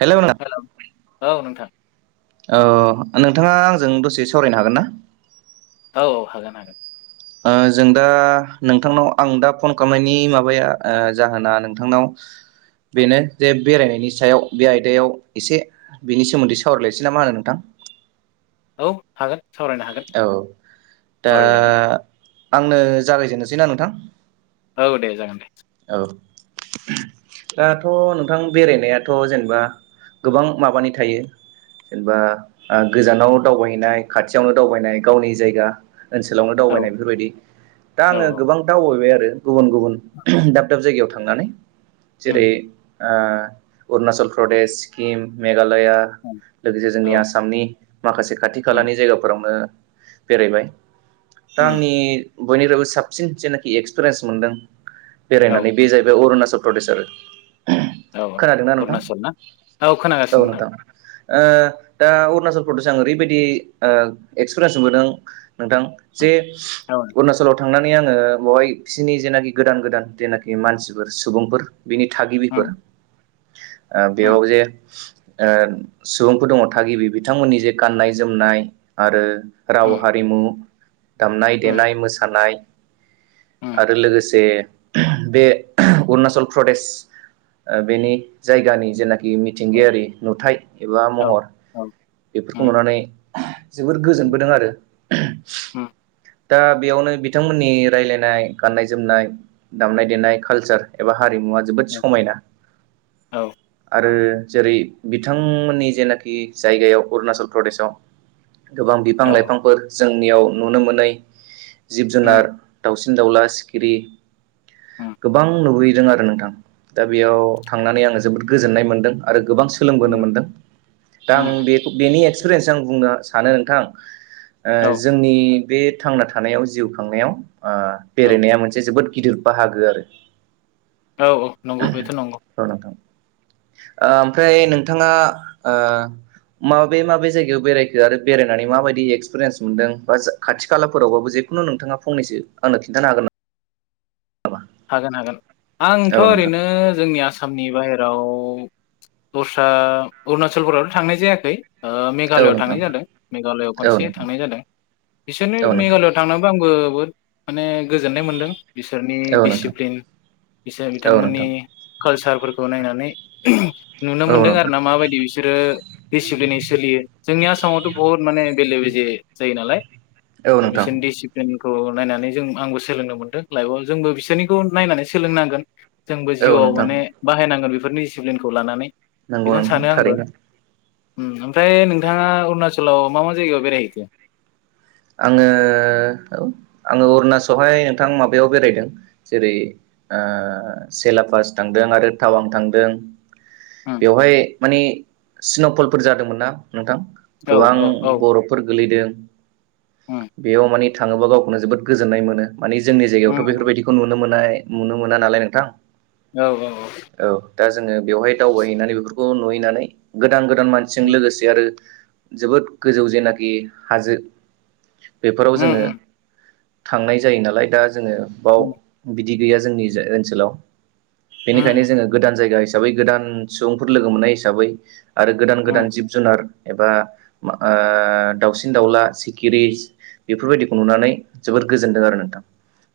Hello hello औ नोंथां अ नोंथाङा आंजों दसे सावरायनो हागोन ना? औ हागोन हागोन। ओ जों दा नोंथांनाव आं दा फन खालामनायनि माबाया जाहोना नोंथांनाव औ बेनो जे बेरायनायनि सायाव बे आयदायाव एसे बेनि सोमोन्दै सावरायलायसै ना मा होनो नोंथां? औ हागोन सावरायनो हागोन औ दा सावरायजागोन आंनो जागायजेननोसैना नोंथां? औ दे जागोन दे। [inaudible] दाथ' नोंथां बेरायनायाथ' जेनेबा गोबां माबानि थायो जेनेबा गोजानाव दावबायहैनाय खाथियावनो दावबायनाय गावनि जायगा ओनसोलावनो औ दावबायनाय बेफोरबायदि दा आङो औ गोबां दावबायबाय आरो गुबुन गुबुन दाब दाब जायगायाव थांनानै उम जेरै ओ अरुणाचल प्रदेश सिक्किम मेघालय लया उम लोगोसे औ जोंनि आसामनि माखासे खाथि उम खालानि जायगा फोरावनो बेरायबाय दा उम आंनि बयनिखफ्रायबो साबसिन जेनाखि एक्सपिरियेन्स मोनदों औ बेरायनानै बे जाहैबाय अरुणाचल प्रडेस आरो औ खोनादोंना नोंथां अरुणाचल ना औ औ खोनागासिनो नोंथां ओ दा अरुणाचल प्रदेश आं ओरैबायदि एक्सपिरियेन्स मोनबोदों नोंथां जे औ अरुणाचलाव थांनानै आङो बावहाय बिसोरनि जेनाखि गोदान गोदान जेनाखि मानसिफोर सुबुंफोर बिनि थागिबिफोर उम ओ उम बेयाव जे सुबुंफोर दङ थागिबि बिथांमोननि जे गाननाय जोमनाय आरो राव उम हारिमु दामनाय उम देनाय मोसानाय उम आरो लोगोसे बे अरुणचल प्रदेश बेनि जायगानि जेनाखि औ मिथिंगायारि नुथाय एबा महर औ औ बेफोरखौ उम नुनानै जोबोर गोजोनबोदों आरो उम दा बेयावनो बिथांमोननि रायलायनाय गाननाय जोमनाय दामनाय देनाय कालचार एबा हारिमुवा जोबोद औ समायना औ आरो जेरै बिथांमोननि जेनाखि जायगायाव अरुणाचल प्रदेशआव गोबां बिफां औ लाइफांफोर जोंनियाव नुनो मोनै जिब उम जुनार दावसिन दावला सिखिरि उम गोबां नुबोयो [inaudible] आरो नोंथां दा बेयाव थांनानै आङो जोबोद गोजोननाय मोनदों आरो गोबां सोलोंबोनो मोनदों दा आं उम बे बेनि एक्सपिरियेन्सजों आं बुंनो सानो नोंथां औ जोंनि बे थांना थानायाव जिउ खांनायाव ओ औ बेरायनाया मोनसे जोबोद गिदिर बाहागो आरो औ औ नंगौ बेथ' नंगौ औ नोंथां ओमफ्राय नोंथाङा ओ माबे माबे जायगायाव बेरायखो आरो बेरायनानै माबायदि एक्सपिरियेन्स मोनदों बा खाथि खाला खाथि खालाफोरावबाबो जिखुनु नोंथाङा फनैसो आंनो खिन्थानो हागोन नामा? हागोन हागोन आंथ' औ नोंथां ओरैनो जोंनि आसामनि बाहेराव औ दस्रा अरुणचलफोरावथ' थांनाय जायाखै ओ औ मेघालयआव नोंथां थांनाय जादों मेघालयआव औ खनसे नोंथां थांनाय जादों बिसोरनि औ नोंथां मेघालयआव थांनोबो आंबो बहुद माने गोजोननाय मोनदों बिसोर औ नोंथां दिडिसिप्लिन बिसोर औ बिथांमोननि नोंथां कालसारफोरखौ नायनानै नुनो औ मोनदों आरो नोंथां ना माबायदि बिसोरो दिसिप्लिनै सोलियो जोंनि आसामावथ' बुहुत माने बेले बेजे जायो नालाय औ नोंथां बिसोरनि दिसिप्लिन खौ नायनानै जों आंबो सोलोंनो मोन्दों लाइफआव जोंबो बिसोरनिखौ नायनानै सोलोंनांगोन जोंबो औ जिउआव नोंथां माने बाहायनांगोन बेफोरनि डिसिप्लिनखौ लानानै नंगौ बेखौनो नोंथां सानो आंबो थारैनो ओमफ्राय नोंथाङा अरुणचलाव मा मा जायगायाव बेरायहैखो आङो औ आङो अरुणाचलहाय नोंथां माबायाव बेरायदों जेरै ओ सेलापास थां थांदों आरो टावां थांदों उम बेवहाय माने स्न'फलफोर जादोंमोन ना नोंथां औ गोबां औ औ बरफफोर गोलैदों उम बेयाव मानि थाङोबा गावखौनो जोबोद गोजोन्नाय मोनो मानि जोंनि जायगायावथ' उम बेफोरबायदिखौ नुनो मोननाय नुनो मोना नालाय नोंथां औ औ औ दा जोङो बेवहाय दावबायहैनानै बेफोरखौ नुहैनानै गोदान गोदान मानसिजों उम लोगोसे आरो जोबोद गोजौ जेनाखि हाजो बेफोराव जोङो उम थांनाय जायो नालाय दा जोङो बाव उम बिदि गैया जोंनि जाय ओनसोलाव उम बेनिखायनो जोङो गोदान जायगा हिसाबै गोदान सुबुंफोर लोगो मोननाय हिसाबै आरो गोदान गोदान उम जिब जुनार एबा मा ओ दाावसिन दाउला गिरिस बेफोरबायदिखौ नुनानै जोबोद गोजोनदों आरो नोंथां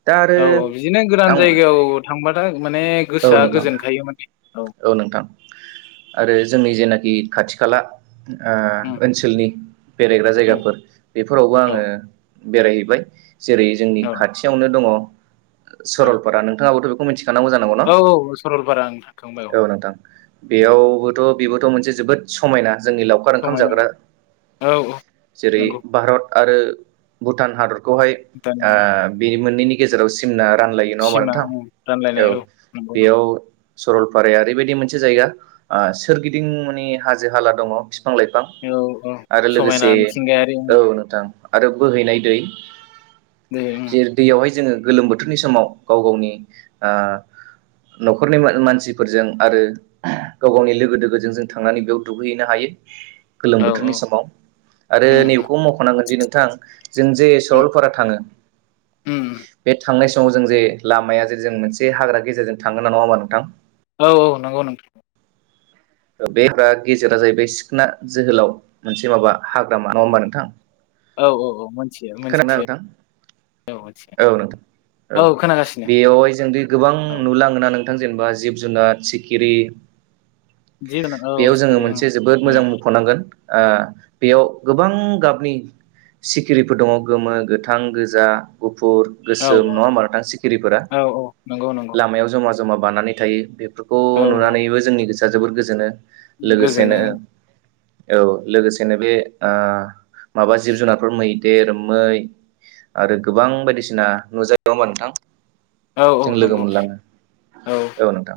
दा आरो औ औ बिदिनो गोदान आं जायगायाव थांबाथाय माने औ गोसोआ नोंथां गोजोनखायो माने औ नोंथां आरो जोंनि जेनाखि खाथि खाला ओ उम ओनसोलनि बेरायग्रा उम जायगाफोर बेफोरावबो औ आङो बेरायहैबाय जेरै जोंनि औ खाथियावनो दङ औ सरलपारा नोंथाङाबोथ' बेखौ मिथि औ औ सलपारा आं औ नोंथां बेयावबोथ' बेबोथ' मोनसे जोबोद समायना जोंनि लावखार ओंखाम समायना जाग्रा औ औ जेरै नंगौ भारत आरो भुटान हादर ओ दानि मोननैनि गेजेराव सिमना रानलायो नङा होमबा सिमा नोंथां उम रानलायनाय औ नंगौ बेयाव सरलपाराया ओरैबायदि मोनसे जायगा आ सोरगिदिं माने हाजो हाला दङ। बिफां-लाइफां नंगौ औ आरो लोगोसे समायना मिथिंगायारि उम औ नोंथां आरो बोहैनाय दै दे उम जे दैयावहाय जोङो गोलोम बोथोरनि समाव गाव गावनि आ न'खरनि मा-मान सिफोरजों आरो गाव गावनि लोगो दोगोजों जों थांनानै बेयाव दुगैहैनो हायो। गोलोम औ औ बोथोरनि समाव आरो उम नैबेखौ मख'नांगोन दि नोंथां जों जे उम सरलपारा थाङो उम बे थांनाय समाव जों जे लामाया जे जों मोनसे हाग्रा गेजेरजों थांनो ना नङा होमबा नोंथां औ औ नंगौ नोंथां बे हाग्रा गेजेरा जाहैबाय सिखोन जोहोलाव मोनसे माबा हाग्रामा नङा होमबा नोंथां। औ औ औ मोनथियो खोनादोंना मोनथियो नोंथां औ मोनथियो औ नोंथां औ बेयावहाय जोंदि गोबां औ नुलाङोना नों थां जेनेबा जिब-जुनार सिखिरि जिब जुनार औ बेयाव जोङो जेरै ओं मोनसे जोबोद मोजां नुयो मख'नांगोन ओ बेयाव गोबां गाबनि सिखिरिफोर दङ गोमो, गोथां, गोजा, गु फुर, औ गोसोम औ नङा होमबा नोंथां सिखिरिफोरा औ औ नंगौ नंगौ लामायाव जमा जमा बानानै थायो। बेफोरखौ औ औ नुनानैबो जोंनि गोसोआ जोबोर गोजोनो लोगोसेनो गोजोनो औ लोगोसेनो बे आ माबा जिब-जुनारफोर मैदेर, मै आरो गोबां बायदिसिना नुजायो नङा होमबा नोंथां। औ औ जों लोगो नंगौ मोनलाङो औ नोंथां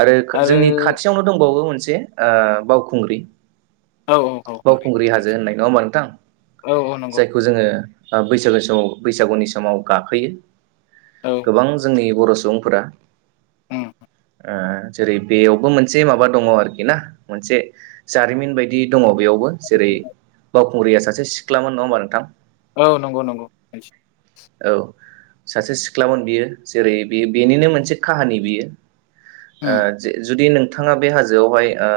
आरो जोंनि खाथियावनो दंबावो मोनसे ओ बावखुंग्रि औ औ ओमफ्राय बावखुंग्रि हाजो होननाय नङा होमबा नोंथां औ औ नंगौ जायखौ जोङो बैसागो समाव बैसागुनि समाव गाखोयो औ गोबां जोंनि बर' सुबुंफोरा उम ओ जेरै बेयावबो मोनसे माबा दङ आरोखि ना मोनसे जारिमिन बायदि दङ बेयाव बो जेरै बावखुंग्रिया सासे सिख्लामोन नङा होमबा नोंथां। औ नंगौ नंगौ औ सासे सिख्लामोन बियो जेरै बे बेनिनो मोनसे काहानि बियो ओ उम जे जुदि नों थाङा बे हाजोआवहाय ओ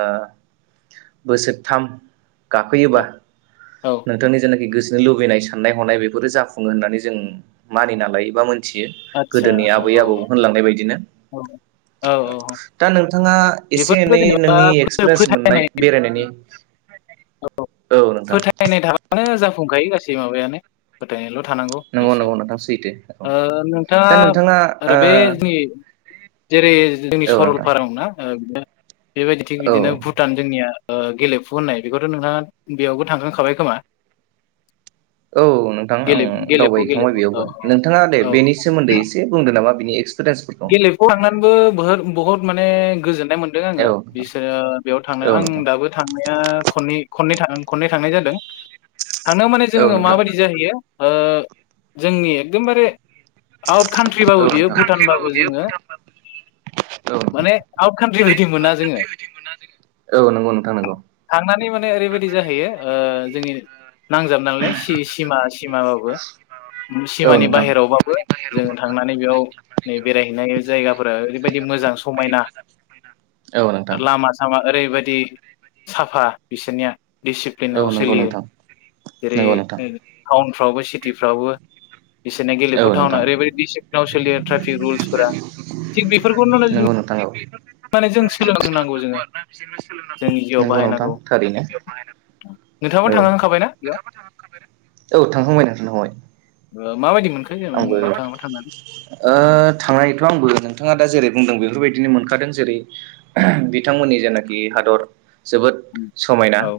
बोसोरथाम गाखोयोबा औ औ नोंथांनि जेनाखि गोसोनि लुबैनाय साननाय हनाय बेफोरो जाफुङो होननानै जों मानिना लायो बा मो थियो आदसा गोदोनि औ आबै औ आबौ होनलांनाय बदिनो औ औ औ दा नों थाङा एसे बेफोरथ' एनै जेनेबा नोंनि एक्सपिरियेन्स मोननाय फोथायनाय बेरायनायनि औ फोथायनाय थाबानो जाफुंखायो गासै माबायानो फोथायनायल' थानांगौ नंगौ बेसो नंगौ नोंथां सैथो औ ओ दा नोंथाङा आरो बे ओ [unintelligible] जेरै जोंनि औ नोंथां सरलपारायाव ना बेबायदि थिग औ बिदिनो भुटान जोंनिया ओ गेलेफु होननाय बेखौथ' नोंथाङा बेयावबो थांखां खाबाय खोमा औ नोंथां गेले आं गेलेफु दावबायहैखांबाय गेलेफु बेयावबो औ नोंथाङा दे औ बेनि सोमोन्दै एसे बुंदो नामा? बिनि एक्सपिरियेन्सफोरखौ गेलेफुआव थांनानैबो बोहोद बुहुद माने गोजोन नाय मोनदों आङो औ नोंथां बिसोरो बेयाव थांना औ आं नोंथां दाबो थांनाया खन्नै खैन्नै थां खननै थांनाय जादों थांनो माने औ जोङो नोंथां माबायदि जाहैयो ओ जोंनि एकदमबारे आउट कान्ट्रि बाबो औ बियो नोंथां भुटान बाबो कान्ट्रिबाबो बियो जोङो भुटानबाबो औ नाने आउथ कानथ्रि बायदि मोना जोङो औ नंगौ नोंथां नंगौ थांनानै ओरैबायदि जाहायो ओ जोंनि नांजाबनालाय सि सिमा सिमाबाबो औ सिमानि नोंथां बाहेरावबाबो जों थांनानै बेयाव बेरायहैनाय जायगाफोरा ओैबायदि मोजां समायना औ नोंथां लामा सामा ओरैबायदि साफा बिसोरनिया औ दिडिसिप्लिनाव नंगौ सोलियो नोंथां जेरै नंगौ नोंथां ताउन फ्रावबो सिटिफ्रावबो बिसोरनो गेलेफु औ थटउना नोंथां ओरै बायदि डिसिपलिन आव सोलियो बे रुलफोरा थि बेफोरखौनो नंगौ नोंथां औ। माने जों सोलोंनांगौ जोंङो जोंनि जिउआव नंगौ नोंथां बाहायनांगौ थारैनो औ नोंथाङाबो थांखांखाबायना बेयाव औ थांखांबाय नोंथां थांखांबाय माबायदि मोन आंबो ओ‌ थांनायथ' आंबो नोंथाङा दा जेरैबाय बुंदों बेफोरबायदिनो मोनखादों जेरै बिथांमोननि जेनाखि हादर जोबोद समायना औ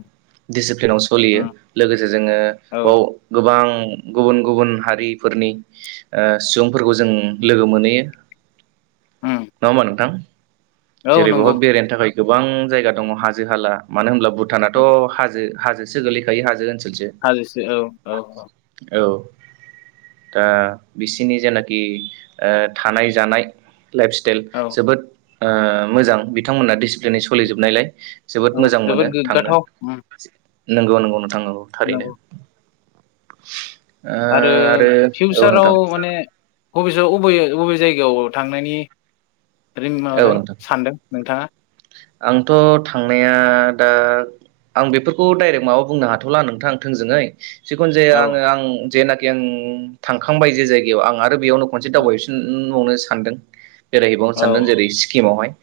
दिसिप्लिनाव सोलियो उम लोगोसे जोंङो औ बाव गोबां गुबुन गुबुन हारिफोरनि ओ सुबुंफोरखौ जों लोगो मोनहैयो उम नंङा होमा नोंथां औ जेरै बेहाय नंगौ बेरायनो थाखाय गोबां जायगा दंङ हाजो हाला मानो होनब्ला भुटानाथ' हाजो हाजो गोलैखायो हाजोसै जों हाजोसो औ औ औ औ दा बिसिनि जेनाखि ओ थानाय जानाय लाइफ स्टाइल औ जोबोद ओ मोजां बिथांमोना डिसिप्लिनै सोलिजोबनायलाय जोबोद औ मोजां मोनो जोबोद थांनो गोग्गाथाव उम नंगौ नंगौ नोंथां औ थारैनो नंगौ ओ आरो औ नोंथां फिउसाराव माने बबे अबे अबे जायगायाव थांनायनि सानदों औ माबादों नोंथां सान्दों नोंथाङा आंथ' थांनाया दा आं बेफोरखौ डाइरेक्ट माबा बुंनो हाथ'ला नोंथां दा सान्दै जिखुन जाया औ आङो आं जेनाखि आं थांखांबाय जे जायगायाव आं आरो बेयावनो खनसे औ दावबायफिनबावनो सानदों बेरायहैबावनो औ सानदों जेरै सिक्किमावहाय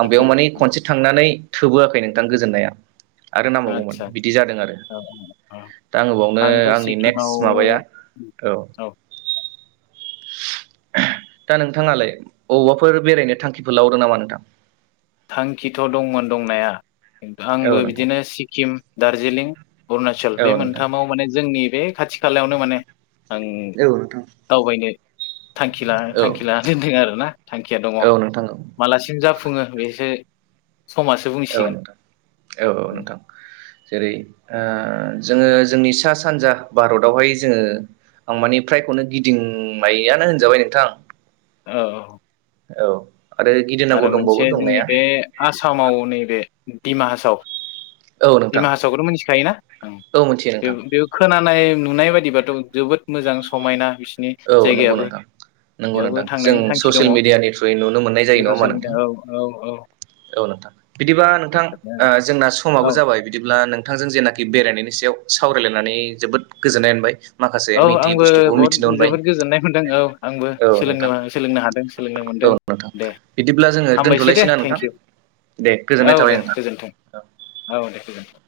आं बेयाव सिक्किम माने खनसे थांनानै थोबोआखै नोंथां गोजोननाया आरो नांबावगौमोन आदसा आदसा बिदि जादों आरो औ औ दा आङो बेयावनो आंथ' आंनि नेक्ट सिक्किमाव माबाया औ दा नोंथाङालाय बबावबाफोर बेरायनो थांखिफोर लाबावदों नामा नोंथां थांखिथ' दंमोन दंनाया खिन्थु आंबो औ नोंथां बिदिनो सिक्किम दार्जिलिं अरुणचल औ बे नोंथां मोनथामाव माने जोंनि बे खाथि खालायावनो माने आं दावबायनो थांखि औ थांखि लानानै दोनदों आरोना थांखिया दङ औ नोंथां औ मालासिम जाफुङो बे से औ नोंथां औ औ नोंथां जेरै ओ ओ जोंङो जोंनि सा सानजा भारतावहाय जोंङो आं मानि फ्रायखौनो गिदिंबायानो होनजाबाय नोंथां औ औ आरो गिदिंनांगौ आरो दंबावो मोनसे जोंनि दंनाया बे आसामाव नैबे दिडिमाहासाव औ नोंथां दिमा हासावखौथ' मिथिखायोना औ मिथियो नोंथां ओं बे खोनानाय नुनाय बायदिबाथ' जोबोद मोजां समायना बिस नि औ नंगौ जायगायाबो नोंथां नंगौ बेयावबो नोंथां जों थांनायनि थांखि दंङ। ससियेल मिडियानि थ्रुयै नुनो मोननाय जायो औ नङा होमबा ससियेल नोंथां मिडिया। औ औ औ। औ नोंथां बिदिबा नोंथां जोंना ओ समाबो औ जाबाय बिदिब्ला नोंथांजों जेनाखि बेरायनायनि सायाव सावरायलायनानै जोबोद गोजोननाय मोनबाय। माखासे औ मिथियै आंबो बुस्थुखौ बहद मिथिनो मोनबाय जोबोद गोजोननाय मोनदों। औ आंबो औ नोंथां सोलोंनो सोलोंनो हादों। सोलोंनो मोन औ दों। नोंथां दे बिदिब्ला जोङो हामबायसै दे दोनथ'लायसैना नोंथां थेंकिउ। दे औ गोजोननाय थाबाय दे नोंथां गोजोनथों। औ औ दे गोजोनथों।